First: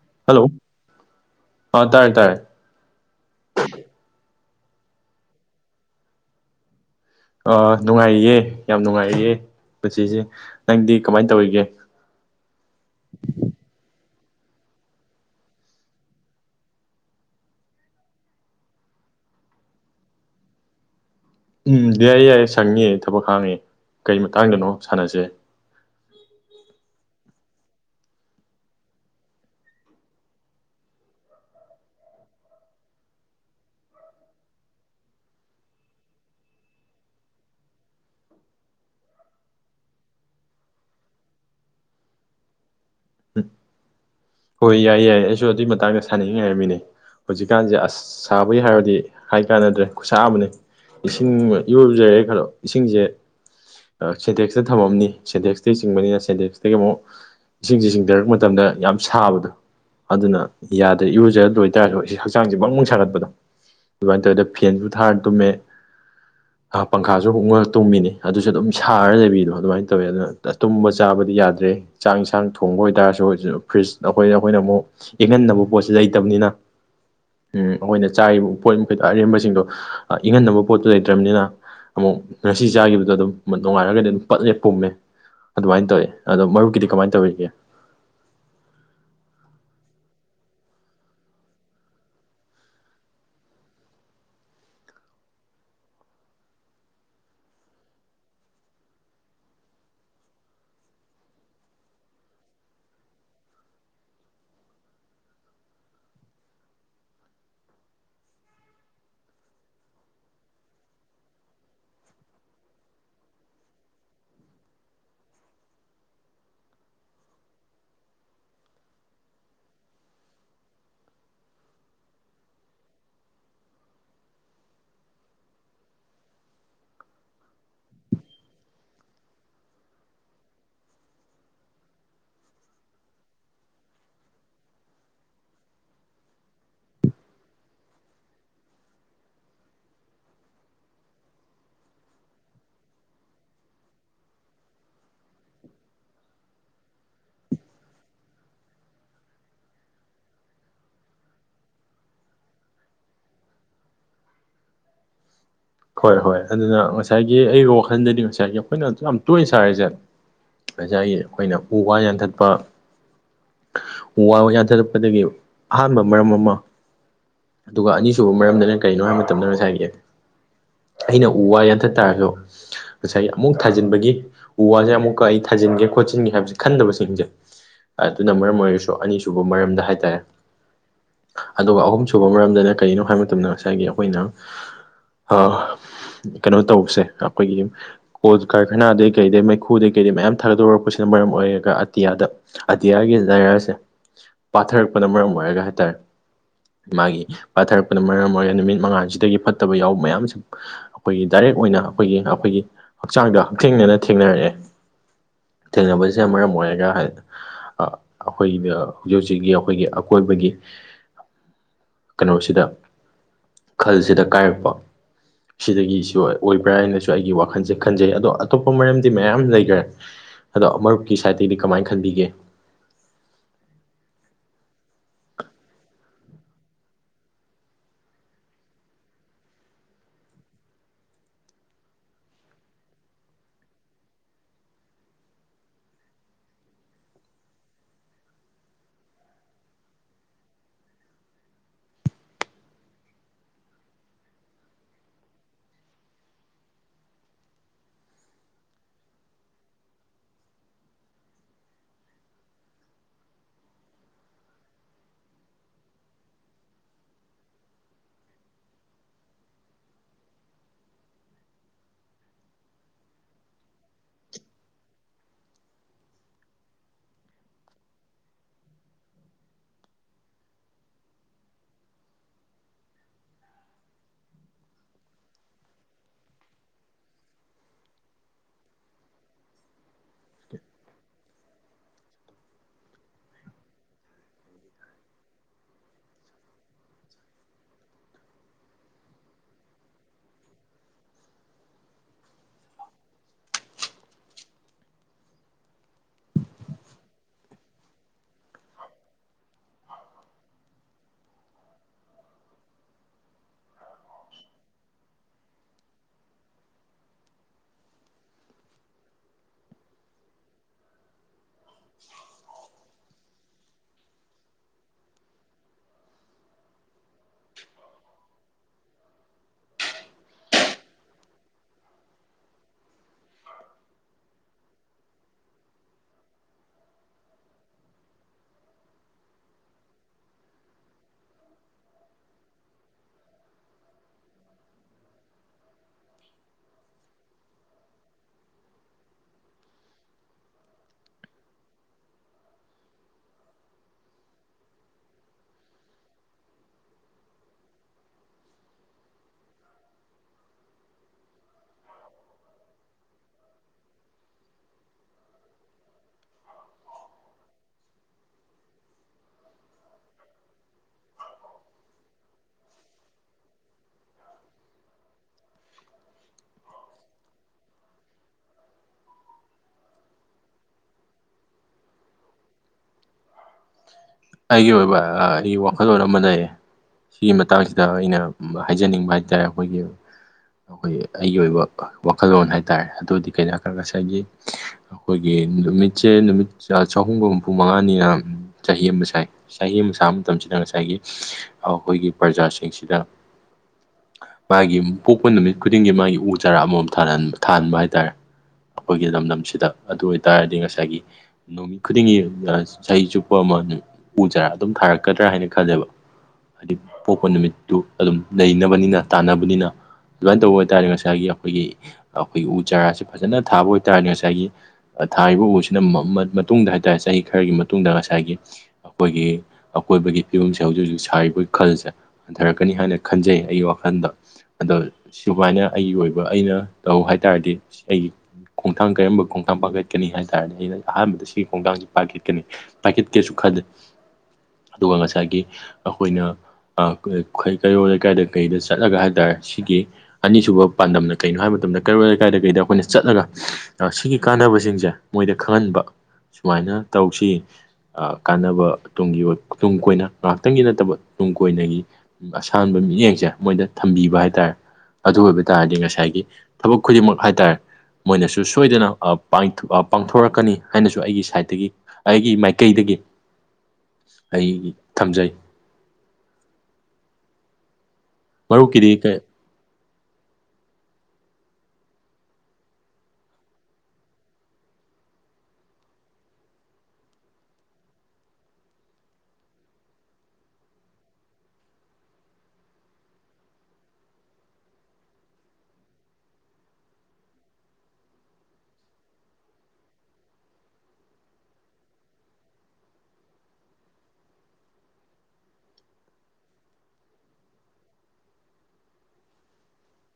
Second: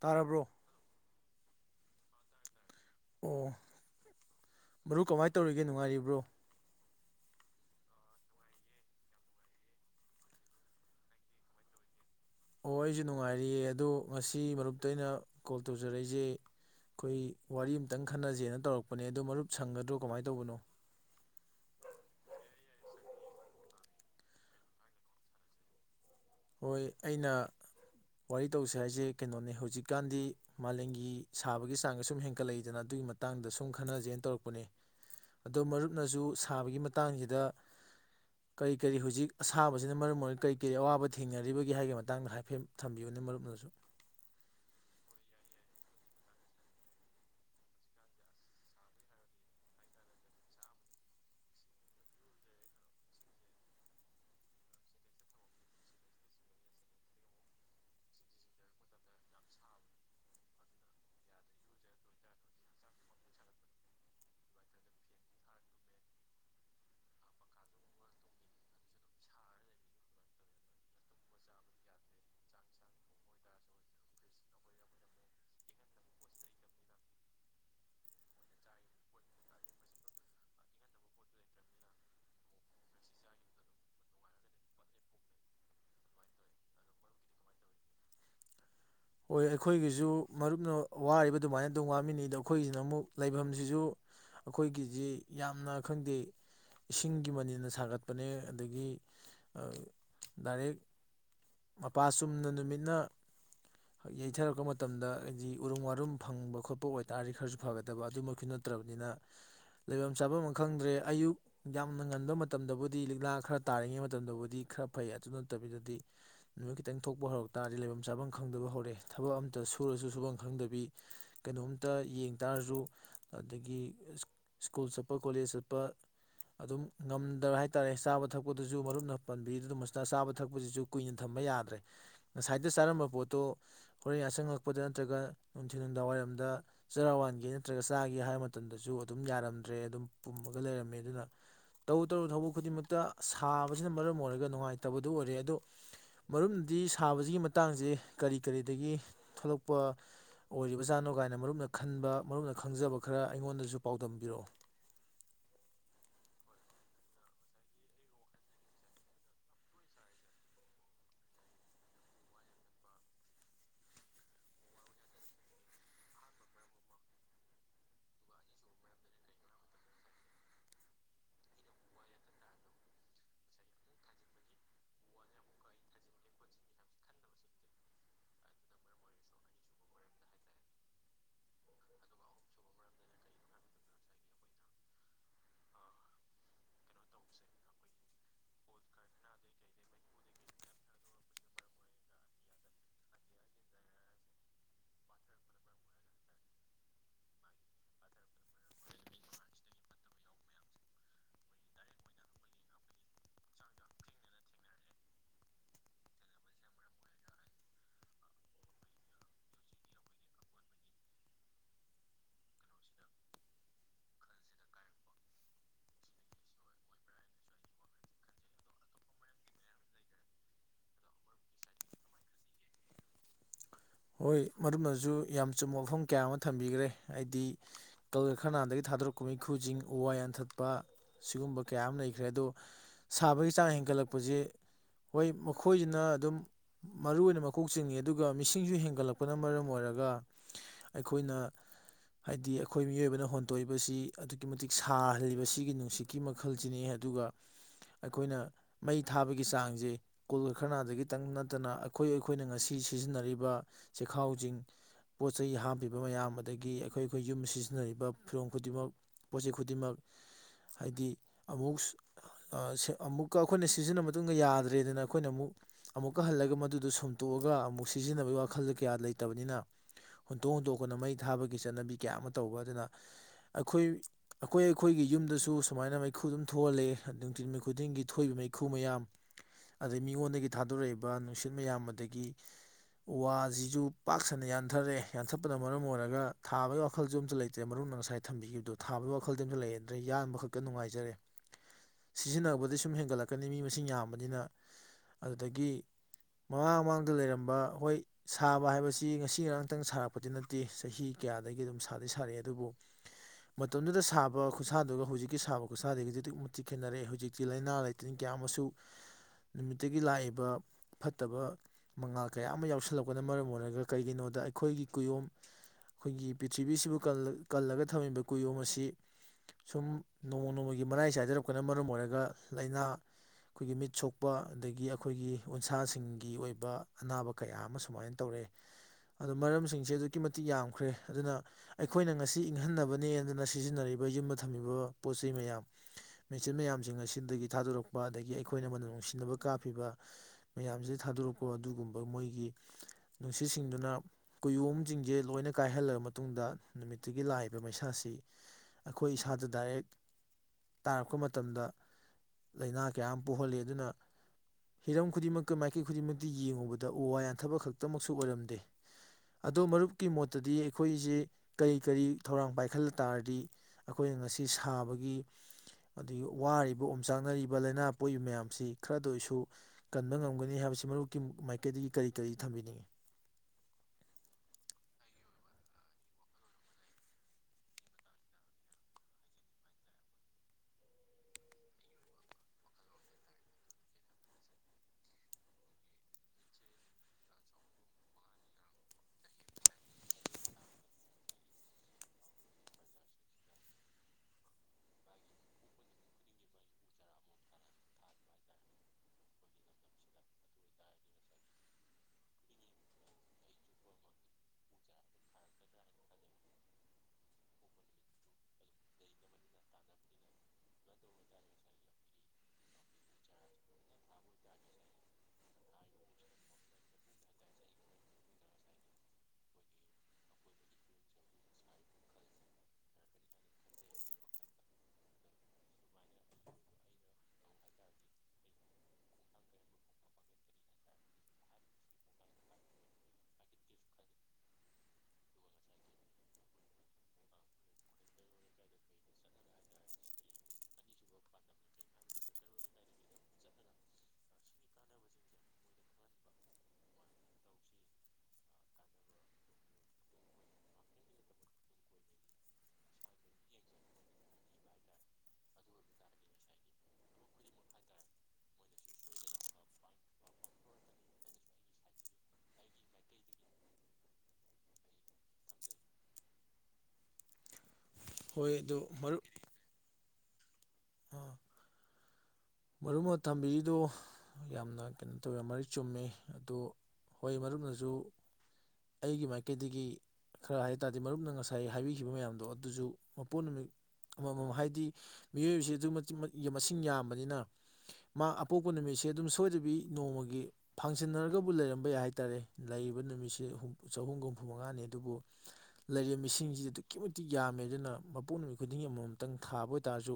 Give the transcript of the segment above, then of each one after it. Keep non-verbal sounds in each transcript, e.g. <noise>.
ꯇꯥꯔꯕ꯭ꯔꯣ ꯑ ꯇꯥꯥꯔꯦ ꯇꯥꯔꯦ <inaudible> ꯃꯔꯨꯝ ꯀꯃꯥꯏꯅ ꯇꯧꯔꯤꯒꯦ ꯅꯨꯡꯉꯥꯏꯔꯤꯕ꯭ꯔꯣ ꯑ ꯅꯨꯡꯉꯥꯏꯔꯤꯌꯦ ꯌꯥꯝ ꯅꯨꯡꯉꯥꯏꯔꯤꯌꯦ ꯄꯨꯟꯁꯤꯁꯦ ꯅꯪꯗꯤ ꯀꯃꯥꯏꯅ ꯇꯧꯔꯤꯒꯦ ꯑꯣ ꯑꯩꯁꯨ ꯅꯨꯡꯉꯥꯏꯔꯤꯌꯦ ꯑꯗꯨ ꯉꯁꯤ ꯃꯔꯨꯞꯇ ꯑꯩꯅ ꯀꯣꯜ ꯇꯧꯖꯔꯛꯏꯁꯦ ꯑꯩꯈꯣꯏ ꯋꯥꯔꯤ ꯑꯝꯇꯪ ꯈꯟꯅꯖ‌ꯦꯅ ꯇꯧꯔꯛꯄꯅꯦ ꯑꯗꯣ ꯃꯔꯨꯞ ꯁꯪꯒꯗ꯭ꯔꯣ ꯀꯃꯥꯏꯅ ꯇꯧꯕꯅꯣ ꯎꯝ ꯌꯥꯏ ꯌꯥꯏꯌꯦ ꯁꯪꯉ‌ꯦ ꯊꯕꯛ ꯍꯥꯡꯉꯦ ꯀꯔꯤ ꯃꯇꯥꯡꯒꯤꯅꯣ ꯁꯥꯟꯅꯁꯦ ꯍꯣꯏ ꯑꯩꯅ ꯋꯥꯔꯤ ꯇꯧꯁꯦ ꯍꯥꯏꯁꯦ ꯀꯩꯅꯣꯅꯦ ꯍꯧꯖꯤꯛꯀꯥꯟꯗꯤ ꯃꯥꯂꯦꯝꯒꯤ ꯁꯥꯕꯒꯤ ꯆꯥꯡ ꯑꯁꯨꯝ ꯍꯦꯟꯀꯠꯂꯛꯏꯗꯅ ꯑꯗꯨꯏ ꯃꯇꯥꯡꯗ ꯁꯨꯝ ꯈꯟꯅꯖꯦꯅ ꯇꯧꯔꯛꯄꯅꯦ ꯑꯗꯣ ꯃꯔꯨꯞꯅꯁꯨ ꯁꯥꯕꯒꯤ ꯃꯇꯥꯡꯁꯤꯗ ꯀꯔꯤ ꯀꯔꯤ ꯍꯧꯖꯤꯛ ꯑꯁꯥꯕꯁꯤꯅ ꯃꯔꯝ ꯑꯣꯏꯔꯒ ꯀꯔꯤ ꯀꯔꯤ ꯑꯋꯥꯕ ꯊꯦꯡꯅꯔꯤꯕꯒ‌ꯦ ꯍꯥꯏꯒꯤ ꯃꯇꯥꯡꯗ ꯍꯥꯏꯐ‌ꯦꯠ ꯊꯝꯕꯤꯌꯨꯅ‌ꯦ ꯃꯔꯨꯞꯅꯁꯨ ꯍꯣꯏ ꯌꯥꯏ ꯌꯥꯏ ꯑꯩꯁꯨ ꯑꯗꯨꯏ ꯃꯇꯥꯡꯗ ꯁꯥꯅꯅꯤꯡ ꯂꯩꯔꯝꯃꯤꯅꯦ ꯍꯧꯖꯤꯛꯀꯥꯟꯁꯦ ꯑꯁ ꯁꯥꯕꯒꯤ ꯍꯥꯏꯔꯨꯔꯗꯤ ꯍꯥꯏ ꯀꯥꯟꯅꯗ꯭ꯔꯦ ꯈꯨꯠꯁꯥ ꯑꯃꯅꯤ ꯏꯁꯤꯡ ꯏꯔ‌ꯣꯏꯕ ꯌꯥꯏꯌ‌ꯦ ꯈꯜꯂꯣ ꯏꯁꯤꯡꯁꯦ ꯁ‌ꯦꯟꯇꯦꯛꯁꯇ ꯊꯝꯃꯝꯅꯤ ꯁ‌ꯦꯟꯇꯦꯛꯁꯇꯒꯤ ꯆꯤꯡꯕꯅꯤꯅ ꯁꯦꯟꯇꯦꯛꯁꯇꯒꯤ ꯑꯃꯨꯛ ꯏꯁꯤꯡꯁꯦ ꯆꯤꯡꯊꯔꯛꯄ ꯃꯇꯝꯗ ꯌꯥꯝ ꯁꯥꯕꯗꯣ ꯑꯗꯨꯅ ꯌꯥꯗ꯭ꯔꯦ ꯏꯔꯨꯖꯔ ꯂꯣꯏꯇꯥꯔꯁꯨ ꯍ ꯍꯛꯆꯥꯡꯁꯦ ꯕꯪꯕꯪ ꯁꯥꯒꯠꯄꯗꯣ ꯑꯗꯨꯃꯥꯏꯅ ꯇꯧꯋꯦ ꯐꯦꯟꯁꯨ ꯊꯥꯔ ꯇꯨꯝꯃꯦ ꯄꯪꯈꯥꯁꯨ ꯍꯣꯡꯉꯒ ꯇꯨꯝꯃꯤꯅꯤ ꯑꯗꯨꯁꯨ ꯑꯗꯨꯝ ꯁꯥꯔ ꯂꯩꯕꯤꯗꯣ ꯑꯗꯨꯃꯥꯏꯅ ꯇꯧꯋꯦ ꯑꯗꯨꯅ ꯇꯨꯝꯕ ꯆꯥꯕꯗꯤ ꯌꯥꯗ꯭ꯔꯦ ꯆꯥꯛ ꯏꯟꯁꯥꯡ ꯊꯣꯡꯕ ꯑꯣꯏꯇꯥꯔꯁꯨ ꯐ꯭ꯔꯤꯖ ꯑꯩꯈꯣꯏ ꯑꯩꯈꯣꯏꯅ ꯑꯃꯨꯛ ꯏꯪꯍꯟꯅꯕ ꯄꯣꯠꯁꯤ ꯂꯩꯇꯕꯅꯤꯅ ꯑꯩꯈꯣꯏꯅ ꯆꯥꯔꯤꯕ ꯄꯣꯠ ꯃꯈꯩꯗ ꯑꯔꯦꯝꯕꯁꯤꯡꯗꯣ ꯏꯪꯍꯟꯅꯕ ꯄꯣꯠꯇꯨ ꯂꯩꯇ꯭ꯔꯕꯅꯤꯅ ꯑꯃꯨꯛ ꯉꯁꯤ ꯆꯥꯈꯤꯕꯗꯣ ꯑꯗꯨꯝ ꯅ‌ꯣꯡꯉꯥꯜꯂꯒꯗꯤ ꯑꯗꯨꯝ ꯄꯠꯂꯦ ꯄꯨꯝꯃꯦ ꯑꯗꯨꯃꯥꯏꯅ ꯇꯧꯋ‌ꯦ ꯑꯗꯣ ꯃꯔꯨꯞꯀꯤꯗꯤ ꯀꯃꯥꯏꯅ ꯇꯧꯔꯤꯒꯦ ꯍꯣꯏ ꯑꯩꯈꯣꯏꯒꯤꯁꯨ ꯃꯔꯨꯞꯅ ꯋꯥꯔꯤꯕ ꯑꯗꯨꯃꯥꯏꯅ ꯑꯗꯨꯝ ꯋꯥꯃꯤꯟꯅꯩꯗꯣ ꯑꯩꯈꯣꯏꯒꯤꯁꯤꯅ ꯑꯃꯨꯛ ꯂꯩꯐꯝꯁꯤꯁꯨ ꯑꯩꯈꯣꯏꯒꯤꯁꯤ ꯌꯥꯝꯅ ꯈꯪꯗꯦ ꯏꯁꯤꯡꯒꯤ ꯃꯅꯤꯟꯅ ꯁꯥꯒꯠꯄꯅꯦ ꯑꯗꯒꯤ ꯗꯥꯏꯔꯦꯛ ꯃꯄꯥ ꯆꯨꯝꯅ ꯅꯨꯃꯤꯠꯅ ꯌꯩꯊꯔꯛꯄ ꯃꯇꯝꯗ ꯍꯥꯏꯗꯤ ꯎꯔꯨꯝ ꯋꯥꯔꯨꯝ ꯐꯪꯕ ꯈꯣꯠꯄ ꯑꯣꯏꯇꯥꯥꯔꯗꯤ ꯈꯔꯁꯨ ꯐꯒꯗꯕ ꯑꯗꯨꯃꯛꯁꯨ ꯅꯠꯇ꯭ꯔꯕꯅꯤꯅ ꯂꯩꯐꯝ ꯆꯥꯐꯝ ꯑꯃ ꯈꯪꯗ꯭ꯔꯦ ꯑꯌꯨꯛ ꯌꯥꯝꯅ ꯉꯟꯕ ꯃꯇꯝꯗꯕꯨꯗꯤ ꯂꯤꯛꯂꯥ ꯈꯔ ꯇꯥꯔꯤꯉꯩ ꯃꯇꯝꯗꯕꯨꯗꯤ ꯈꯔ ꯐꯩ ꯑꯗꯨ ꯅꯠꯇꯕꯤꯗꯗꯤ ꯅꯨꯃꯤꯠ ꯈꯤꯇꯪ ꯊꯣꯛꯄ ꯍꯧꯔꯛ ꯇꯥꯔꯗꯤ ꯂꯩꯐꯝ ꯆꯥꯐꯝ ꯈꯪꯗꯕ ꯍꯧꯔꯛꯑꯦ ꯊꯕꯛ ꯑꯃꯇ ꯁꯨꯔꯁꯨ ꯁꯨꯐꯝ ꯈꯪꯗꯕꯤ ꯀꯩꯅꯣꯝꯇ ꯌꯦꯡ ꯇꯥꯔꯁꯨ ꯑꯗꯒꯤ ꯁ꯭ꯀꯨꯜ ꯆꯠꯄ ꯀꯣꯂꯦꯖ ꯆꯠꯄ ꯑꯗꯨꯝ ꯉꯝꯗꯕ ꯍꯥꯏꯇꯥꯔꯦ ꯆꯥꯕ ꯊꯛꯄꯗꯨꯁꯨ ꯃꯔꯨꯞꯅ ꯄꯟꯕꯤ ꯑꯗꯨ ꯃꯁꯤꯅ ꯆꯥꯕ ꯊꯛꯄꯁꯤꯁꯨ ꯀꯨꯏꯅ ꯊꯝꯕ ꯌꯥꯗ꯭ꯔꯦ ꯉꯁꯥꯏꯗ ꯆꯥꯔꯝꯕ ꯄꯣꯠ ꯇꯣ ꯍꯣꯔꯦꯟ ꯑꯆꯪꯉꯛꯄꯗ ꯅꯠꯇ꯭ꯔꯒ ꯅꯨꯡꯊꯤꯟ ꯅꯨꯡꯗꯥꯡꯋꯥꯏꯔꯝꯗ ꯆꯔꯥ ꯋꯥꯟꯒꯦ ꯅꯠꯇ꯭ꯔꯒ ꯆꯥꯒꯦ ꯍꯥꯏꯕ ꯃꯇꯝꯗꯁꯨ ꯑꯗꯨꯝ ꯌꯥꯔꯝꯗ꯭ꯔꯦ ꯑꯗꯨꯝ ꯄꯨꯝꯃꯒ ꯂꯩꯔꯝꯃꯦ ꯑꯗꯨꯅ ꯇꯧꯔꯨ ꯇꯧꯔꯨ ꯊꯕꯛ ꯈꯨꯗꯤꯡꯃꯛꯇ ꯁꯥꯕꯁꯤꯅ ꯃꯔꯝ ꯑꯣꯏꯔꯒ ꯅꯨꯡꯉꯥꯏꯇꯕꯗꯨ ꯑꯣꯏꯔꯦ ꯑꯗꯣ ꯃꯔꯨꯞꯅꯗꯤ ꯁꯥꯕꯁꯤꯒꯤ ꯃꯇꯥꯡꯁꯦ ꯀꯔꯤ ꯀꯔꯤꯗꯒꯤ ꯊꯣꯛꯂꯛꯄ ꯑꯣꯏꯔꯤꯕꯖꯥꯠꯅꯣ ꯀꯥꯏꯅ ꯃꯔꯨꯞꯅ ꯈꯟꯕ ꯃꯔꯨꯞꯅ ꯈꯪꯖꯕ ꯈꯔ ꯑꯩꯉꯣꯟꯗꯁꯨ ꯄꯥꯎꯗꯝꯕꯤꯔꯛꯑꯣ ꯍꯣꯏ ꯍꯣꯏ ꯑꯗꯨꯅ ꯉꯁꯥꯏꯒꯤ ꯑꯩꯒꯤ ꯋꯥꯈꯜꯗꯗꯤ ꯉꯁꯥꯏꯒꯤ ꯑꯩꯈꯣꯏꯅ ꯌꯥꯝ ꯇꯣꯏꯅ ꯁꯥꯔꯤꯁꯦ ꯉꯁꯥꯏꯒꯤ ꯑꯩꯈꯣꯏꯅ ꯎ ꯋꯥ ꯌꯥꯟꯊꯠꯄ ꯎ ꯋꯥ ꯌꯥꯟꯊꯠꯛꯄꯗꯒꯤ ꯑꯍꯥꯟꯕ ꯃꯔꯝ ꯑꯃ ꯑꯗꯨꯒ ꯑꯅꯤꯁꯨꯕ ꯃꯔꯝꯗꯅ ꯀꯔꯤꯅꯣ ꯍꯥꯏꯕ ꯃꯇꯝꯗ ꯉꯁꯥꯏꯒꯤ ꯑꯩꯅ ꯎ ꯋꯥ ꯌꯥꯟꯊꯠ ꯇꯥꯔꯁꯨ ꯉꯁꯥꯏꯒꯤ ꯑꯃꯨꯛ ꯊꯥꯖꯤꯟꯕꯒꯤ ꯎ ꯋꯥꯁꯦ ꯑꯃꯨꯛꯀ ꯑꯩ ꯊꯥꯖꯤꯟꯒꯦ ꯈꯣꯠꯆꯤꯟꯒꯦ ꯍꯥꯏꯕꯁꯦ ꯈꯟꯗꯕꯁꯤꯡꯁꯦ ꯑꯗꯨꯅ ꯃꯔꯝ ꯑꯣꯏꯔꯁꯨ ꯑꯅꯤꯁꯨꯕ ꯃꯔꯝꯗ ꯍꯥꯏ ꯇꯥꯔꯦ ꯑꯗꯨꯒ ꯑꯍꯨꯝ ꯁꯨꯕ ꯃꯔꯝꯗꯅ ꯀꯔꯤꯅꯣ ꯍꯥꯏꯕ ꯃꯇꯝꯗ ꯉꯁꯥꯏꯒꯤ ꯑꯩꯈꯣꯏꯅ ꯍ ꯀꯩꯅꯣ ꯇꯧꯕꯁꯦ ꯑꯩꯈꯣꯏꯒꯤ ꯀꯣꯜ ꯀꯔꯈꯅꯥꯗꯩ ꯀꯩꯗꯩ ꯃꯩꯈꯨꯗꯩ ꯀꯩꯗꯩ ꯃꯌꯥꯝ ꯊꯥꯒꯗꯣꯔꯛꯄꯁꯤꯅ ꯃꯔꯝ ꯑꯣꯏꯔꯒ ꯑꯇꯤꯌꯥꯗ ꯑꯇꯤꯌꯥꯒꯤ ꯂꯥꯏꯌꯥꯔꯁꯦ ꯄꯥꯊꯔꯛꯄꯅ ꯃꯔꯝ ꯑꯣꯏꯔꯒ ꯍꯥꯏꯇꯥꯔꯦ ꯃꯥꯒꯤ ꯄꯥꯊꯔꯛꯄꯅ ꯃꯔꯝ ꯑꯣꯏꯔꯒ ꯅꯨꯃꯤꯠ ꯃꯉꯥꯜꯁꯤꯗꯒꯤ ꯐꯠꯇꯕ ꯌꯥꯎꯕ ꯃꯌꯥꯝꯁ‌ꯦ ꯑꯩꯈꯣꯏꯒꯤ ꯗꯥꯏꯔꯦꯛ ꯑꯣꯏꯅ ꯑꯩꯈꯣꯏꯒꯤ ꯑꯩꯈꯣꯏꯒꯤ ꯍꯛꯆꯥꯡꯗ ꯍꯛꯊꯦꯡꯅꯅ ꯊꯦꯡꯅꯔꯛꯑꯦ ꯊꯦꯡꯅꯕꯁꯤꯅ ꯃꯔꯝ ꯑꯣꯏꯔꯒ ꯑꯩꯈꯣꯏꯒꯤ ꯍꯧꯖꯤꯛ ꯍꯧꯖꯤꯛꯀꯤ ꯑꯩꯈꯣꯏꯒꯤ ꯑꯀꯣꯏꯕꯒꯤ ꯀꯩꯅꯣꯁꯤꯗ ꯈꯜꯁꯤꯗ ꯀꯥꯏꯔꯛꯄ ꯁꯤꯗꯒꯤꯁꯨ ꯑꯣꯏꯕ꯭ꯔ ꯍꯥꯏꯅꯁꯨ ꯑꯩꯒꯤ ꯋꯥꯈꯜꯁꯦ ꯈꯟꯖꯩ ꯑꯗꯣ ꯑꯇꯣꯞꯄ ꯃꯔꯝꯗꯤ ꯃꯌꯥꯝ ꯂꯩꯈ꯭ꯔꯦ ꯑꯗꯣ ꯃꯔꯨꯞꯀꯤ ꯁꯥꯏꯠꯇꯒꯤꯗꯤ ꯀꯃꯥꯏꯅ ꯈꯟꯕꯤꯒꯦ ꯍꯣꯏ ꯃꯔꯨꯞꯅꯁꯨ ꯌꯥꯝ ꯆꯨꯝꯕ ꯋꯥꯐꯝ ꯀꯌꯥ ꯑꯃ ꯊꯝꯕꯤꯈ꯭ꯔꯦ ꯍꯥꯏꯗꯤ ꯀꯜ ꯀꯔꯈꯥꯅꯗꯒꯤ ꯊꯥꯗꯣꯔꯛꯄ ꯃꯩꯈꯨꯁꯤꯡ ꯎ ꯋꯥ ꯌꯥꯟꯊꯠꯄ ꯁꯤꯒꯨꯝꯕ ꯀꯌꯥ ꯑꯃ ꯂꯩꯈ꯭ꯔꯦ ꯑꯗꯣ ꯁꯥꯕꯒꯤ ꯆꯥꯡ ꯍꯦꯟꯒꯠꯂꯛꯄꯁꯦ ꯍꯣꯏ ꯃꯈꯣꯏꯁꯤꯅ ꯑꯗꯨꯝ ꯃꯔꯨ ꯑꯣꯏꯅ ꯃꯀꯣꯛ ꯆꯤꯡꯉꯤ ꯑꯗꯨꯒ ꯃꯤꯁꯤꯡꯁꯨ ꯍ ꯍꯦꯟꯒꯠꯂꯛꯄꯅ ꯃꯔꯝ ꯑꯣꯏꯔꯒ ꯑꯩꯈꯣꯏꯅ ꯍꯥꯏꯗꯤ ꯑꯩꯈꯣꯏ ꯃꯤꯑꯣꯏꯕꯅ ꯍꯣꯟꯇꯣꯛꯏꯕꯁꯤ ꯑꯗꯨꯛꯀꯤ ꯃꯇꯤꯛ ꯁꯥꯍꯜꯂꯤꯕ ꯁꯤꯒꯤ ꯅꯨꯡꯁꯤꯠꯀꯤ ꯃꯈꯜꯁꯤꯅꯤ ꯑꯗꯨꯒ ꯑꯩꯈꯣꯏꯅ ꯃꯩ ꯊꯥꯕꯒꯤ ꯆꯥꯡꯁꯦ ꯀꯣꯜ ꯈꯔꯅꯥꯗꯒꯤꯇꯪ ꯅꯠꯇꯅ ꯑꯩꯈꯣꯏ ꯑꯩꯈꯣꯏꯅ ꯉꯁꯤ ꯁꯤꯖꯤꯟꯅꯔꯤꯕ ꯆ‌ꯦꯈꯥꯎꯁꯤꯡ ꯄꯣꯠ ꯆꯩꯩ ꯍꯥꯞꯄꯤꯕ ꯃꯌꯥꯝ ꯑꯗꯒꯤ ꯑꯩꯈꯣꯏ ꯑꯩꯈꯣꯏ ꯌꯨꯝ ꯁꯤꯖꯤꯟꯅꯔꯤꯕ ꯐꯤꯔꯣꯜ ꯈꯨꯗꯤꯡꯃꯛ ꯄꯣꯠꯆꯩ ꯈꯨꯗꯤꯡꯃꯛ ꯍꯥꯏꯗꯤ ꯑꯃꯨꯛ ꯑꯃꯨꯛꯀ ꯑꯩꯈꯣꯏꯅ ꯁꯤꯖꯤꯟꯅꯕ ꯃꯇꯨꯡꯗ ꯌꯥꯗ꯭ꯔꯦꯗꯅ ꯑꯩꯈꯣꯏꯅ ꯑꯃꯨꯛ ꯑꯃꯨꯛꯀ ꯍꯜꯂꯒ ꯃꯗꯨꯗ ꯁꯨꯝꯇꯣꯛꯑꯒ ꯑꯃꯨꯛ ꯁꯤꯖꯤꯟꯅꯕꯩ ꯋꯥꯈꯜ ꯃꯈꯜꯗ ꯀꯌꯥ ꯂꯩꯇꯕꯅꯤꯅ ꯍꯨꯟꯇꯣꯛ ꯍꯨꯟꯇꯣꯛꯇꯅ ꯃꯩ ꯊꯥꯕꯒꯤ ꯆꯠꯅꯕꯤ ꯀꯌꯥ ꯑꯃ ꯇꯧꯕ ꯑꯗꯨꯅ ꯑꯩꯈꯣꯏ ꯑꯩꯈꯣꯏ ꯑꯩꯈꯣꯏꯒꯤ ꯌꯨꯝꯗꯁꯨ ꯁꯨꯃꯥꯏꯅ ꯃꯩꯈꯨ ꯑꯗꯨꯝ ꯊꯣꯛꯍꯜꯂꯦ ꯅꯨꯡꯊꯤꯟ ꯅꯨꯃꯤꯠ ꯈꯨꯗꯤꯡꯒꯤ ꯊꯣꯛꯏꯕ ꯃꯩꯈꯨ ꯃꯌꯥꯝ ꯑꯗꯩ ꯃꯤꯉꯣꯟꯗꯒꯤ ꯊꯥꯗꯣꯔꯛꯏꯕ ꯅꯨꯡꯁꯤꯠ ꯃꯌꯥꯝ ꯑꯗꯒꯤ ꯋꯥꯁꯤꯁꯨ ꯄꯥꯛ ꯁꯟꯅ ꯌꯥꯟꯊꯔꯦ ꯌꯥꯟꯊꯠꯄꯅ ꯃꯔꯝ ꯑꯣꯏꯔꯒ ꯊꯥꯕꯒꯤ ꯋꯥꯈꯜꯁꯨ ꯑꯝꯇ ꯂꯩꯇ꯭ꯔꯦ ꯃꯔꯨꯞꯅ ꯉꯁꯥꯏ ꯊꯝꯕꯤꯈꯤꯕꯗꯣ ꯊꯥꯕꯗ ꯋꯥꯈꯜꯗꯤ ꯑꯝꯇ ꯂꯩꯔꯝꯗ꯭ꯔꯦ ꯌꯥꯟꯕꯈꯛꯇ ꯅꯨꯡꯉꯥꯏꯖꯔꯦ ꯁꯤꯖꯤꯟꯅꯕꯗꯤ ꯁꯨꯝ ꯍꯦꯟꯒꯠꯂꯛꯀꯅꯤ ꯃꯤ ꯃꯁꯤꯡ ꯌꯥꯝꯕꯅꯤꯅ ꯑꯗꯨꯗꯒꯤ ꯃꯃꯥꯡ ꯃꯃꯥꯡꯗ ꯂꯩꯔꯝꯕ ꯍꯣꯏ ꯁꯥꯕ ꯍꯥꯏꯕꯁꯤ ꯉꯁꯤ ꯉꯔꯥꯡꯇꯪ ꯁꯥꯔꯛꯄꯗꯤ ꯅꯠꯇꯦ ꯆꯍꯤ ꯀꯌꯥꯗꯒꯤ ꯑꯗꯨꯝ ꯁꯥꯗꯤ ꯁꯥꯔꯛꯑꯦ ꯑꯗꯨꯕꯨ ꯃꯇꯝꯗꯨꯗ ꯁꯥꯕ ꯈꯨꯠꯁꯥꯗꯨꯒ ꯍꯧꯖꯤꯛꯀꯤ ꯁꯥꯕ ꯈꯨꯠꯁꯥꯗꯒꯤ ꯗꯨꯃꯇꯤꯛ ꯈꯦꯠꯅꯔꯛꯑꯦ ꯍꯧꯖꯤꯛꯇꯤ ꯂꯥꯏꯅꯥ ꯂꯥꯏꯇꯤꯟ ꯀꯌꯥ ꯑꯃꯁꯨ ꯅꯨꯃꯤꯠꯇꯒꯤ ꯂꯥꯛꯏꯕ ꯐꯠꯇꯕ ꯃꯉꯥꯜ ꯀꯌꯥ ꯑꯃ ꯌꯥꯎꯁꯤꯜ ꯄꯅ ꯃꯔꯝ ꯑꯣꯏꯔꯒ ꯀꯩꯒꯤꯅꯣꯗ ꯑꯩꯈꯣꯏꯒꯤ ꯀꯨꯌꯣꯝ ꯑꯩꯈꯣꯏꯒꯤ ꯄ꯭ꯔꯤꯊꯤꯕꯤꯁꯤꯕꯨ ꯀꯜꯂ ꯀꯜꯂꯒ ꯊꯝꯃꯤꯕ ꯀꯨꯌꯣꯝ ꯑꯁꯤ ꯁꯨꯝ ꯅꯣꯡꯃ ꯅꯣꯡꯃꯒꯤ ꯃꯔꯥꯏ ꯆꯥꯏꯊꯔꯛꯄꯅ ꯃꯔꯝ ꯑꯣꯏꯔꯒ ꯂꯥꯏꯅꯥ ꯑꯩꯈꯣꯏꯒꯤ ꯃꯤꯠ ꯁꯣꯛꯄ ꯑꯗꯒꯤ ꯑꯩꯈꯣꯏꯒꯤ ꯎꯟꯁꯥꯁꯤꯡꯒꯤ ꯑꯣꯏꯕ ꯑꯅꯥꯕ ꯀꯌꯥ ꯑꯃꯁꯨ ꯁꯨꯃꯥꯏꯅ ꯇꯧꯔꯛꯑꯦ ꯑꯗꯣ ꯃꯔꯝꯁꯤꯡꯁꯦ ꯑꯗꯨꯛꯀꯤ ꯃꯇꯤꯛ ꯌꯥꯝꯈ꯭ꯔꯦ ꯑꯗꯨꯅ ꯑꯩꯈꯣꯏꯅ ꯉꯁꯤ ꯏꯪꯍꯟꯅꯕꯅꯦ ꯑꯗꯨꯅ ꯁꯤꯖꯤꯟꯅꯔꯤꯕ ꯌꯨꯝꯗ ꯊꯝꯃꯤꯕ ꯄꯣꯠ ꯆꯩꯩ ꯃꯌꯥꯝ ꯃꯦꯆꯤꯟ ꯃꯌꯥꯝꯁꯤꯡ ꯑꯁꯤꯗꯒꯤ ꯊꯥꯗꯣꯔꯛꯄ ꯑꯗꯒꯤ ꯑꯩꯈꯣꯏꯅ ꯃꯅꯝ ꯅꯨꯡꯁꯤꯅꯕ ꯀꯥꯞꯕꯤꯕ ꯃꯌꯥꯝꯁꯤꯗꯒꯤ ꯊꯥꯗꯣꯔꯛꯄ ꯑꯗꯨꯒꯨꯝꯕ ꯃꯣꯏꯒꯤ ꯅꯨꯡꯁꯤꯠꯁꯤꯡꯗꯨꯅ ꯀꯨꯌꯣꯝꯁꯤꯡꯁꯦ ꯂꯣꯏꯅ ꯀꯥꯏꯍꯜꯂꯕ ꯃꯇꯨꯡꯗ ꯅꯨꯃꯤꯠꯇꯒꯤ ꯂꯥꯛꯏꯕ ꯃꯩꯁꯥꯁꯤ ꯑꯩꯈꯣꯏ ꯏꯁꯥꯗ ꯗꯥꯏꯔꯦꯛ ꯇꯥꯔꯛꯄ ꯃꯇꯝꯗ ꯂꯥꯏꯅꯥ ꯀꯌꯥ ꯑꯃ ꯄꯣꯛꯍꯜꯂꯤ ꯑꯗꯨꯅ ꯍꯤꯔꯝ ꯈꯨꯗꯤꯡꯃꯛꯀ ꯃꯥꯏꯀꯩ ꯈꯨꯗꯤꯡꯃꯛꯇꯤ ꯌꯦꯡꯉꯨꯕꯗ ꯎ ꯋꯥ ꯌꯥꯟ ꯊꯕꯛ ꯈꯛꯇꯃꯛꯁꯨ ꯑꯣꯏꯔꯝꯗꯦ ꯑꯗꯣ ꯃꯔꯨꯞꯀꯤ ꯃꯣꯠꯇꯗꯤ ꯑꯩꯈꯣꯏꯁꯤ ꯀꯔꯤ ꯀꯔꯤ ꯊꯧꯔꯥꯡ ꯄꯥꯏꯈꯠ ꯇꯥꯔꯗꯤ ꯑꯩꯈꯣꯏꯅ ꯉꯁꯤ ꯁꯥꯕꯒꯤ ꯑꯗꯨꯏ ꯋꯥꯔꯤꯕ ꯑꯣꯝꯆꯥꯛꯅꯔꯤꯕ ꯂꯥꯏꯅꯥ ꯄꯣꯛꯏꯕ ꯃꯌꯥꯝꯁꯤ ꯈꯔꯗ ꯑꯣꯏꯁꯨ ꯀꯟꯕ ꯉꯝꯒꯅꯤ ꯍꯥꯏꯕꯁꯤ ꯃꯔꯨꯞꯀꯤ ꯃꯥꯏꯀꯩꯗꯒꯤ ꯀꯔꯤ ꯀꯔꯤ ꯊꯝꯕꯤꯅꯤꯡꯉꯤ ꯑꯩꯒꯤ ꯑꯣꯏꯕ ꯑꯩꯒꯤ ꯋꯥꯈꯜꯂꯣꯟ ꯑꯃ ꯂꯩꯌꯦ ꯁꯤꯒꯤ ꯃꯇꯥꯡꯁꯤꯗ ꯑꯩꯅ ꯍꯥꯏꯖꯅꯤꯡꯕ ꯍꯥꯏ ꯇꯥꯔꯦ ꯑꯩꯈꯣꯏꯒꯤ ꯑꯩꯈꯣꯏꯒꯤ ꯑꯩꯒꯤ ꯑꯣꯏꯕ ꯋꯥꯈꯜꯂꯣꯟ ꯍꯥꯏ ꯇꯥꯔꯦ ꯑꯗꯨꯗꯤ ꯀꯩꯅꯣ ꯍꯥꯏꯀꯥꯟ ꯉꯁꯥꯏꯒꯤ ꯑꯩꯈꯣꯏꯒꯤ ꯅꯨꯃꯤꯠꯁꯦ ꯅꯨꯃꯤꯠ ꯆꯍꯨꯝꯒ ꯍꯨꯝꯐꯨ ꯃꯉꯥꯅꯤꯅ ꯆꯍꯤ ꯑꯃ ꯆ ꯉꯁꯥꯏ ꯆꯍꯤ ꯑꯃ ꯁꯥꯕ ꯃꯇꯝꯁꯤꯗ ꯉꯁꯥꯏꯒꯤ ꯑꯩꯈꯣꯏꯒꯤ ꯄ꯭ꯔꯖꯥꯁꯤꯡꯁꯤꯗ ꯃꯥꯒꯤ ꯄꯣꯛꯄ ꯅꯨꯃꯤꯠ ꯈꯨꯗꯤꯡꯒꯤ ꯃꯥꯒꯤ ꯎ ꯆꯥꯔꯥ ꯑꯃꯃꯝ ꯊꯥꯍꯟꯕ ꯍꯥꯏꯇꯥꯔꯦ ꯑꯩꯈꯣꯏꯒꯤ ꯂꯝꯗꯝꯁꯤꯗ ꯑꯗꯨ ꯑꯣꯏꯇꯥꯔꯗꯤ ꯉꯁꯥꯏꯒꯤ ꯅꯨꯃꯤꯠ ꯈꯨꯗꯤꯡꯒꯤ ꯆꯍꯤ ꯆꯨꯞꯄ ꯑꯃ ꯎ ꯆꯥꯔꯥ ꯑꯗꯨꯝ ꯊꯥꯔꯛꯀꯗ꯭ꯔꯥ ꯍꯥꯏꯅ ꯈꯜꯂꯦꯕ ꯍꯥꯏꯗꯤ ꯄꯣꯛꯄ ꯅꯨꯃꯤꯠꯇꯨ ꯑꯗꯨꯝ ꯂꯩꯅꯕꯅꯤꯅ ꯇꯥꯟꯅꯕꯅꯤꯅ ꯑꯗꯨꯃꯥꯏꯅ ꯇꯧꯕ ꯑꯣꯏꯇꯥꯥꯔꯗꯤ ꯉꯁꯥꯏꯒꯤ ꯑꯩꯈꯣꯏꯒꯤ ꯑꯩꯈꯣꯏꯒꯤ ꯎ ꯆꯥꯔꯥꯁꯦ ꯐꯖꯅ ꯊꯥꯕ ꯑꯣꯏ ꯇꯥꯔꯗꯤ ꯉꯁꯥꯏꯒꯤ ꯊꯥꯔꯤꯕ ꯎꯁꯤꯅ ꯃꯇꯨꯡꯗ ꯍꯥꯏꯇꯥꯥꯔꯦ ꯆꯍꯤ ꯈꯔꯒꯤ ꯃꯇꯨꯡꯗ ꯉꯁꯥꯏꯒꯤ ꯑꯩꯈꯣꯏꯒꯤ ꯑꯀꯣꯏꯕꯒꯤ ꯐꯤꯕꯝꯁꯦ ꯍꯧꯖꯤꯛ ꯍꯧꯖꯤꯛ ꯁꯥꯔꯤꯕ‌ꯣꯏ ꯈꯜꯂꯤꯁꯦ ꯍꯟꯊꯔꯛꯀꯅꯤ ꯍꯥꯏꯅ ꯈꯟꯖꯩ ꯑꯩꯒꯤ ꯋꯥꯈꯜꯗ ꯑꯗꯣ ꯁꯨꯃꯥꯏꯅ ꯑꯩꯒꯤ ꯑꯣꯏꯕ ꯑꯩꯅ ꯇꯧ ꯍꯥꯏ ꯇꯥꯔꯗꯤ ꯑꯩꯒꯤ ꯈꯣꯡꯊꯥꯡ ꯀꯔꯝꯕ ꯈꯣꯡꯊꯥꯡ ꯄꯥꯏꯈꯠꯀꯅꯤ ꯍꯥꯏ ꯇꯥꯔꯗꯤ ꯑꯩꯅ ꯑꯍꯥꯟꯕꯗ ꯁꯤꯒꯤ ꯈꯣꯡꯊꯥꯡꯁꯤ ꯄꯥꯏꯈꯠꯀꯅꯤ ꯄꯥꯏꯈꯠꯀꯦꯁꯨ ꯈꯜꯂꯤ ꯑꯗꯨꯒ ꯉꯁꯥꯏꯒꯤ ꯑꯩꯈꯣꯏꯅ ꯀꯩꯔꯣꯜ ꯂꯩꯀꯥꯏꯗ ꯀꯩꯗ ꯆꯠꯂꯒ ꯍꯥꯏꯇꯥꯥꯔꯦ ꯁꯤꯒꯤ ꯑꯅꯤꯁꯨꯕ ꯄꯥꯟꯗꯝꯅ ꯀꯩꯅꯣ ꯍꯥꯏꯕ ꯃꯇꯝꯗ ꯀꯩꯔꯣꯜ ꯂꯩꯀꯥꯏꯗ ꯀꯩꯗ ꯑꯩꯈꯣꯏꯅ ꯆꯠꯂꯒ ꯁꯤꯒꯤ ꯀꯥꯟꯅꯕꯁꯤꯡꯁꯦ ꯃꯣꯏꯗ ꯈꯪꯍꯟꯕ ꯁꯨꯃꯥꯏꯅ ꯇꯧꯁꯤ ꯀꯥꯟꯅꯕ ꯇꯨꯡꯒꯤ ꯇꯨꯡ ꯀꯣꯏꯅ ꯉꯥꯏꯍꯥꯛꯇꯪꯒꯤ ꯅꯠꯇꯕ ꯇꯨꯡ ꯀꯣꯏꯅꯒꯤ ꯑꯁꯥꯟꯕ ꯃꯤꯠꯌꯦꯡꯁꯦ ꯃꯣꯏꯗ ꯊꯝꯕꯤꯕ ꯍꯥꯏ ꯇꯥꯔꯦ ꯑꯗꯨ ꯑꯣꯏꯕ ꯇꯥꯔꯗꯤ ꯉꯁꯥꯏꯒꯤ ꯊꯕꯛ ꯈꯨꯗꯤꯡꯃꯛ ꯍꯥꯏ ꯇꯥꯔꯦ ꯃꯣꯏꯅꯁꯨ ꯁꯣꯏꯗꯅ ꯄꯥꯡꯊꯣꯔꯛꯀꯅꯤ ꯍꯥꯏꯅꯁꯨ ꯑꯩꯒꯤ ꯁꯥꯏꯠꯇꯒꯤ ꯑꯩꯒꯤ ꯃꯥꯏꯀꯩꯗꯒꯤ ꯑꯩ ꯊꯝꯖꯩ ꯍꯣꯏ ꯑꯗꯨ ꯃꯔꯨꯞꯀꯤꯗꯤ ꯀꯩ ꯃꯔꯨꯞ ꯃꯔꯨꯞꯅ ꯊꯝꯕꯤꯔꯤꯗꯣ ꯌꯥꯝꯅ ꯀꯩꯅꯣ ꯇꯧꯋꯦ ꯌꯥꯝ ꯃꯔꯤꯛ ꯆꯨꯝꯃꯦ ꯑꯗꯣ ꯍꯣꯏ ꯃꯔꯨꯞꯅꯁꯨ ꯑꯩꯒꯤ ꯃꯥꯏꯀꯩꯗꯒꯤ ꯈꯔ ꯍꯥꯏ ꯇꯥꯔꯗꯤ ꯃꯔꯨꯞꯅ ꯉꯁꯥꯏ ꯍꯥꯏꯕꯤꯈꯤꯕ ꯃꯌꯥꯝꯗꯣ ꯑꯗꯨꯁꯨ ꯃꯄꯨ ꯅꯨꯃꯤ ꯑꯃꯃꯝ ꯍꯥꯏꯗꯤ ꯃꯤꯑꯣꯏꯕꯁꯤ ꯑꯗꯨꯛꯀꯤ ꯃꯇꯤꯛ ꯃꯁꯤꯡ ꯌꯥꯝꯕꯅꯤꯅ ꯃꯥ ꯑꯄꯣꯛꯄ ꯅꯨꯃꯤꯠꯁꯦ ꯑꯗꯨꯝ ꯁꯣꯏꯗꯕꯤ ꯅꯣꯡꯃꯒꯤ ꯐꯥꯡꯁꯤꯟꯅꯔꯒꯕꯨ ꯂꯩꯔꯝꯕ ꯌꯥꯏ ꯍꯥꯏ ꯇꯥꯔꯦ ꯂꯩꯔꯤꯕ ꯅꯨꯃꯤꯠꯁ‌ꯦ ꯆꯍꯨꯝꯒ ꯍꯨꯝꯐꯨ ꯃꯉꯥꯅꯤ ꯑꯗꯨꯕꯨ ꯂꯩꯔ‌ꯦꯝꯕꯤꯁꯤꯡꯁꯤꯗꯤ ꯑꯗꯨꯛꯀꯤ ꯃꯇꯤꯛ ꯌꯥꯝꯃꯦ ꯑꯗꯨꯅ ꯃꯄꯣꯛ ꯅꯨꯃꯤꯠ ꯈꯨꯗꯤꯡꯒꯤ ꯑꯃꯃꯝꯇꯪ ꯊꯥꯕ ꯑꯣꯏꯇꯥꯥꯔꯁꯨ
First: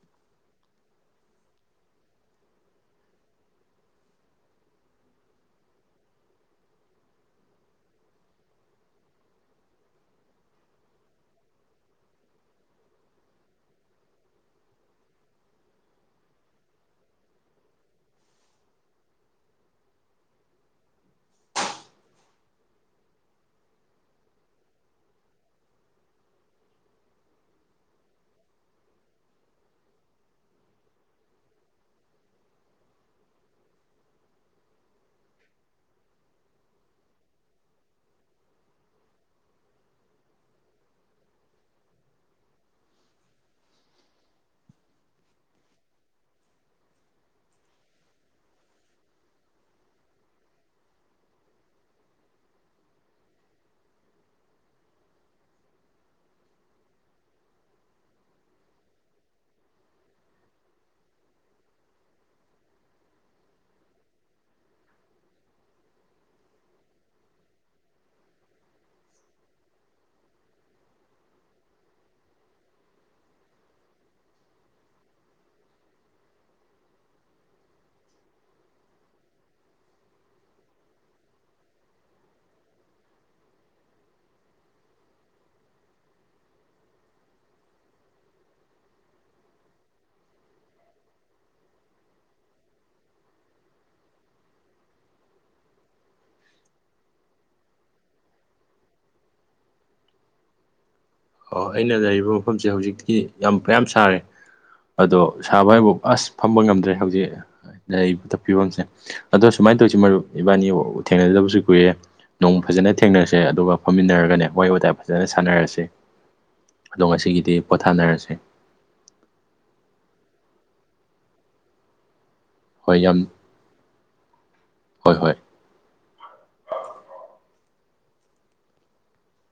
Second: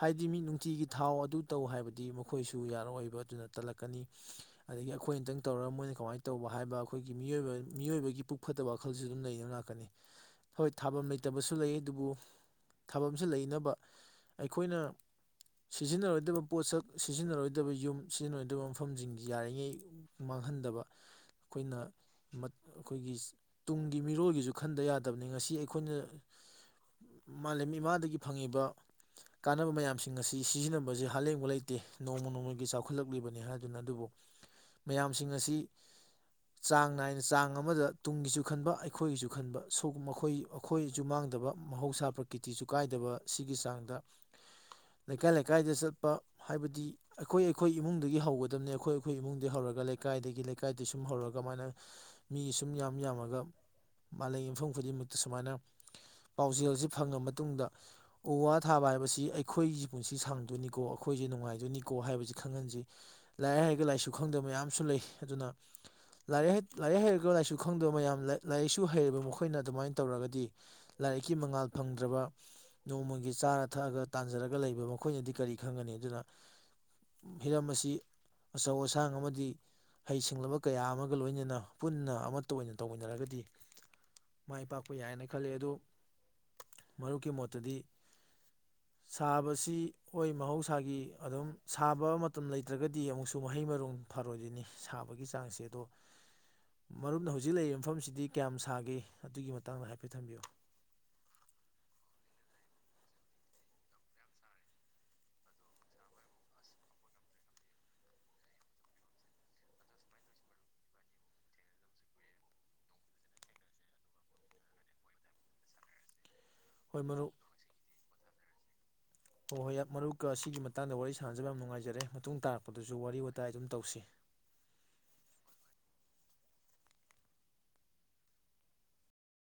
ꯍꯥꯏꯗꯤ ꯃꯤ ꯅꯨꯡꯇꯤꯒꯤ ꯊꯥꯎ ꯑꯗꯨ ꯇꯧ ꯍꯥꯏꯕꯗꯤ ꯃꯈꯣꯏꯁꯨ ꯌꯥꯔꯛꯑꯣꯏꯕ ꯑꯗꯨꯅ ꯇꯜꯂꯛꯀꯅꯤ ꯑꯗꯒꯤ ꯑꯩꯈꯣꯏ ꯑꯝꯇꯪ ꯇꯧꯔꯒ ꯃꯣꯏꯅ ꯀꯃꯥꯏꯅ ꯇꯧꯕ ꯍꯥꯏꯕ ꯑꯩꯈꯣꯏꯒꯤ ꯃꯤꯑꯣꯏꯕ ꯃꯤꯑꯣꯏꯕꯒꯤ ꯄꯨꯛ ꯐꯠꯇꯕ ꯋꯥꯈꯜꯁꯨ ꯑꯗꯨꯝ ꯂꯩꯅ ꯂꯥꯛꯀꯅꯤ ꯍꯣꯏ ꯊꯥꯐꯝ ꯂꯩꯇꯕꯁꯨ ꯂꯩ ꯑꯗꯨꯕꯨ ꯊꯥꯐꯝꯁꯤ ꯂꯩꯅꯕ ꯑꯩꯈꯣꯏꯅ ꯁꯤꯖꯤꯟꯅꯔꯣꯏꯗꯕ ꯄꯣꯠꯁꯛ ꯁꯤꯖꯤꯟꯅꯔꯣꯏꯗꯕ ꯌꯨꯝ ꯁꯤꯖꯤꯟꯅꯔꯣꯏꯗꯕ ꯃꯐꯝꯁꯤꯡ ꯌꯥꯔꯤꯉꯩ ꯃꯥꯡꯍꯟꯗꯕ ꯑꯩꯈꯣꯏꯅ ꯑꯩꯈꯣꯏꯒꯤ ꯇꯨꯡꯒꯤ ꯃꯤꯔꯣꯜꯒꯤꯁꯨ ꯈꯟꯗ ꯌꯥꯗꯕꯅꯤ ꯉꯁꯤ ꯑꯩꯈꯣꯏꯅ ꯃꯥꯂꯦꯝ ꯏꯃꯥꯗꯒꯤ ꯐꯪꯉꯤꯕ ꯀꯥꯟꯅꯕ ꯃꯌꯥꯝꯁꯤꯡ ꯑꯁꯤ ꯁꯤꯖꯤꯟꯅꯕꯁꯦ ꯍꯥꯂꯦꯡꯕ ꯂꯩꯇꯦ ꯅꯣꯡꯃ ꯅꯣꯡꯃꯒꯤ ꯆꯥꯎꯈꯠꯂꯛꯂꯤꯕꯅꯤ ꯍꯥꯏꯗꯨꯅ ꯑꯗꯨꯕꯨ ꯃꯌꯥꯝꯁꯤꯡ ꯑꯁꯤ ꯆꯥꯡ ꯅꯥꯏꯅ ꯆꯥꯡ ꯑꯃꯗ ꯇꯨꯡꯒꯤꯁꯨ ꯈꯟꯕ ꯑꯩꯈꯣꯏꯒꯤꯁꯨ ꯈꯟꯕ ꯁꯨꯝ ꯃꯈꯣꯏ ꯑꯩꯈꯣꯏꯁꯨ ꯃꯥꯡꯗꯕ ꯃꯍꯧꯁꯥ ꯄ꯭ꯔꯀꯤꯇꯤꯁꯨ ꯀꯥꯏꯗꯕ ꯁꯤꯒꯤ ꯆꯥꯡꯗ ꯂꯩꯀꯥꯏ ꯂꯩꯀꯥꯏꯗ ꯆꯠ ꯍꯥꯏꯕꯗꯤ ꯑꯩꯈꯣꯏ ꯑꯩꯈꯣꯏ ꯏꯃꯨꯡꯗꯒꯤ ꯍꯧꯒꯗꯕꯅꯤ ꯑꯩꯈꯣꯏ ꯑꯩꯈꯣꯏ ꯏꯃꯨꯡꯗꯒꯤ ꯍꯧꯔꯒ ꯂꯩꯀꯥꯏꯗꯒꯤ ꯂꯩꯀꯥꯏꯗ ꯁꯨꯝ ꯍꯧꯔꯒ ꯑꯗꯨꯃꯥꯏꯅ ꯃꯤ ꯁꯨꯝ ꯌꯥꯝ ꯌꯥꯝꯃꯒ ꯃꯥꯂꯦꯝꯒꯤ ꯃꯐꯝ ꯈꯨꯗꯤꯡꯃꯛꯇ ꯁꯨꯃꯥꯏꯅ ꯄꯥꯎꯖꯦꯜꯁꯤ ꯐꯪꯉ ꯃꯇꯨꯡꯗ ꯎ ꯋꯥ ꯊꯥꯕ ꯍꯥꯏꯕꯁꯤ ꯑꯩꯈꯣꯏꯒꯤ ꯄꯨꯟꯁꯤ ꯁꯥꯡꯗꯣꯏꯅꯤꯀꯣ ꯑꯩꯈꯣꯏꯁꯦ ꯅꯨꯡꯉꯥꯏꯗꯣꯏꯅꯤꯀꯣ ꯍꯥꯏꯕꯁꯤ ꯈꯪꯍꯟꯁꯤ ꯂꯥꯏꯔꯤꯛ ꯍꯩꯔꯒ ꯂꯥꯏꯁꯨ ꯈꯪꯗꯕ ꯃꯌꯥꯝꯁꯨ ꯂꯩ ꯑꯗꯨꯅ ꯂꯥꯏꯔꯤꯛ ꯂꯥꯏꯔꯤꯛ ꯍꯩꯔꯒ ꯂꯥꯏꯁꯨ ꯈꯪꯗꯕ ꯃꯌꯥꯝ ꯂꯥꯏꯔꯤꯛꯁꯨ ꯍꯩꯔꯕ ꯃꯈꯣꯏꯅ ꯑꯗꯨꯃꯥꯏꯅ ꯇꯧꯔꯒꯗꯤ ꯂꯥꯏꯔꯤꯛꯀꯤ ꯃꯉꯥꯜ ꯐꯪꯗ꯭ꯔꯕ ꯅꯣꯡꯃꯒꯤ ꯆꯥꯔ ꯊꯛꯑꯒ ꯇꯥꯟꯖꯔꯒ ꯂꯩꯕ ꯃꯈꯣꯏꯅꯗꯤ ꯀꯔꯤ ꯈꯪꯒꯅꯤ ꯑꯗꯨꯅ ꯍꯤꯔꯝ ꯑꯁꯤ ꯑꯆꯧ ꯑꯁꯥꯡ ꯑꯃꯗꯤ ꯍꯩ ꯁꯤꯡꯡꯂꯕ ꯀꯌꯥ ꯑꯃꯒ ꯂꯣꯏꯅꯅ ꯄꯨꯟꯅ ꯑꯃꯠꯇ ꯑꯣꯏꯅ ꯇꯧꯃꯤꯟꯅꯔꯒꯗꯤ ꯃꯥꯏ ꯄꯥꯛꯄ ꯌꯥꯏꯌꯦꯅ ꯈꯜꯂꯤ ꯑꯗꯨ ꯃꯔꯨꯞꯀꯤ ꯃꯣꯠꯇꯗꯤ ꯁꯥꯕꯁꯤ ꯍꯣꯏ ꯃꯍꯧꯁꯥꯒꯤ ꯑꯗꯨꯝ ꯁꯥꯕ ꯃꯇꯝ ꯂꯩꯇ꯭ꯔꯒꯗꯤ ꯑꯃꯨꯛꯁꯨ ꯃꯍꯩ ꯃꯔꯣꯡ ꯐꯔꯣꯏꯗꯅꯤ ꯁꯥꯕꯒꯤ ꯆꯥꯡꯁꯦ ꯑꯗꯣ ꯃꯔꯝꯅ ꯍꯧꯖꯤꯛ ꯂꯩꯔꯤꯕ ꯃꯐꯝꯁꯤꯗꯤ ꯀꯌꯥꯝ ꯁꯥꯒꯦ ꯑꯗꯨꯒꯤ ꯃꯇꯥꯡꯗ ꯍꯥꯏꯐꯦꯠ ꯊꯝꯕꯤꯌꯨ ꯑꯣ ꯑꯩꯅ ꯂꯩꯔꯤꯕ ꯃꯐꯝꯁꯦ ꯍꯧꯖꯤꯛꯇꯤ ꯌꯥꯝ ꯃꯌꯥꯝ ꯁꯥꯔꯦ ꯑꯗꯣ ꯁꯥꯕ ꯍꯥꯏꯕꯨ ꯑꯁ ꯐꯝꯕ ꯉꯝꯗ꯭ꯔꯦ ꯍꯧꯖꯤꯛ ꯂꯩꯔꯤꯕ ꯐꯤꯕꯝꯁꯦ ꯑꯗꯣ ꯁꯨꯃꯥꯏꯅ ꯇꯧꯁꯤ ꯃꯔꯨꯞ ꯏꯕꯥꯅꯤꯕꯨ ꯊꯦꯡꯅꯗꯕꯁꯨ ꯀꯨꯏꯔꯦ ꯅꯣꯡ ꯐꯖꯅ ꯊꯦꯡꯅꯔꯁꯦ ꯑꯗꯨꯒ ꯐꯝꯃꯤꯟꯅꯔꯒꯅꯦ ꯋꯥꯔꯤꯍ ꯋꯥꯇꯥꯏ ꯐꯖꯅ ꯁꯥꯟꯅꯔꯁꯦ ꯍꯣꯏ ꯑꯗꯣ ꯃꯔꯨꯞ ꯉꯁꯤꯒꯤꯗꯤ ꯄꯣꯊꯥꯅꯔꯁꯦ ꯍꯣꯏ ꯍꯣꯏ ꯃꯔꯨꯞꯀ ꯑꯁꯤꯒꯤ ꯃꯇꯥꯡꯗ ꯋꯥꯔꯤ ꯁꯥꯟꯅꯖꯕ ꯌꯥꯝ ꯅꯨꯡꯉꯥꯏꯖꯔꯦ ꯃꯇꯨꯡ ꯇꯥꯔꯛꯄꯗꯁꯨ ꯍꯣꯏ ꯌꯥꯝ ꯋꯥꯔꯤ ꯋꯥꯋꯇꯥꯏ ꯑꯗꯨꯝ ꯇꯧꯁꯤ ꯍꯣꯏ ꯍꯣꯏ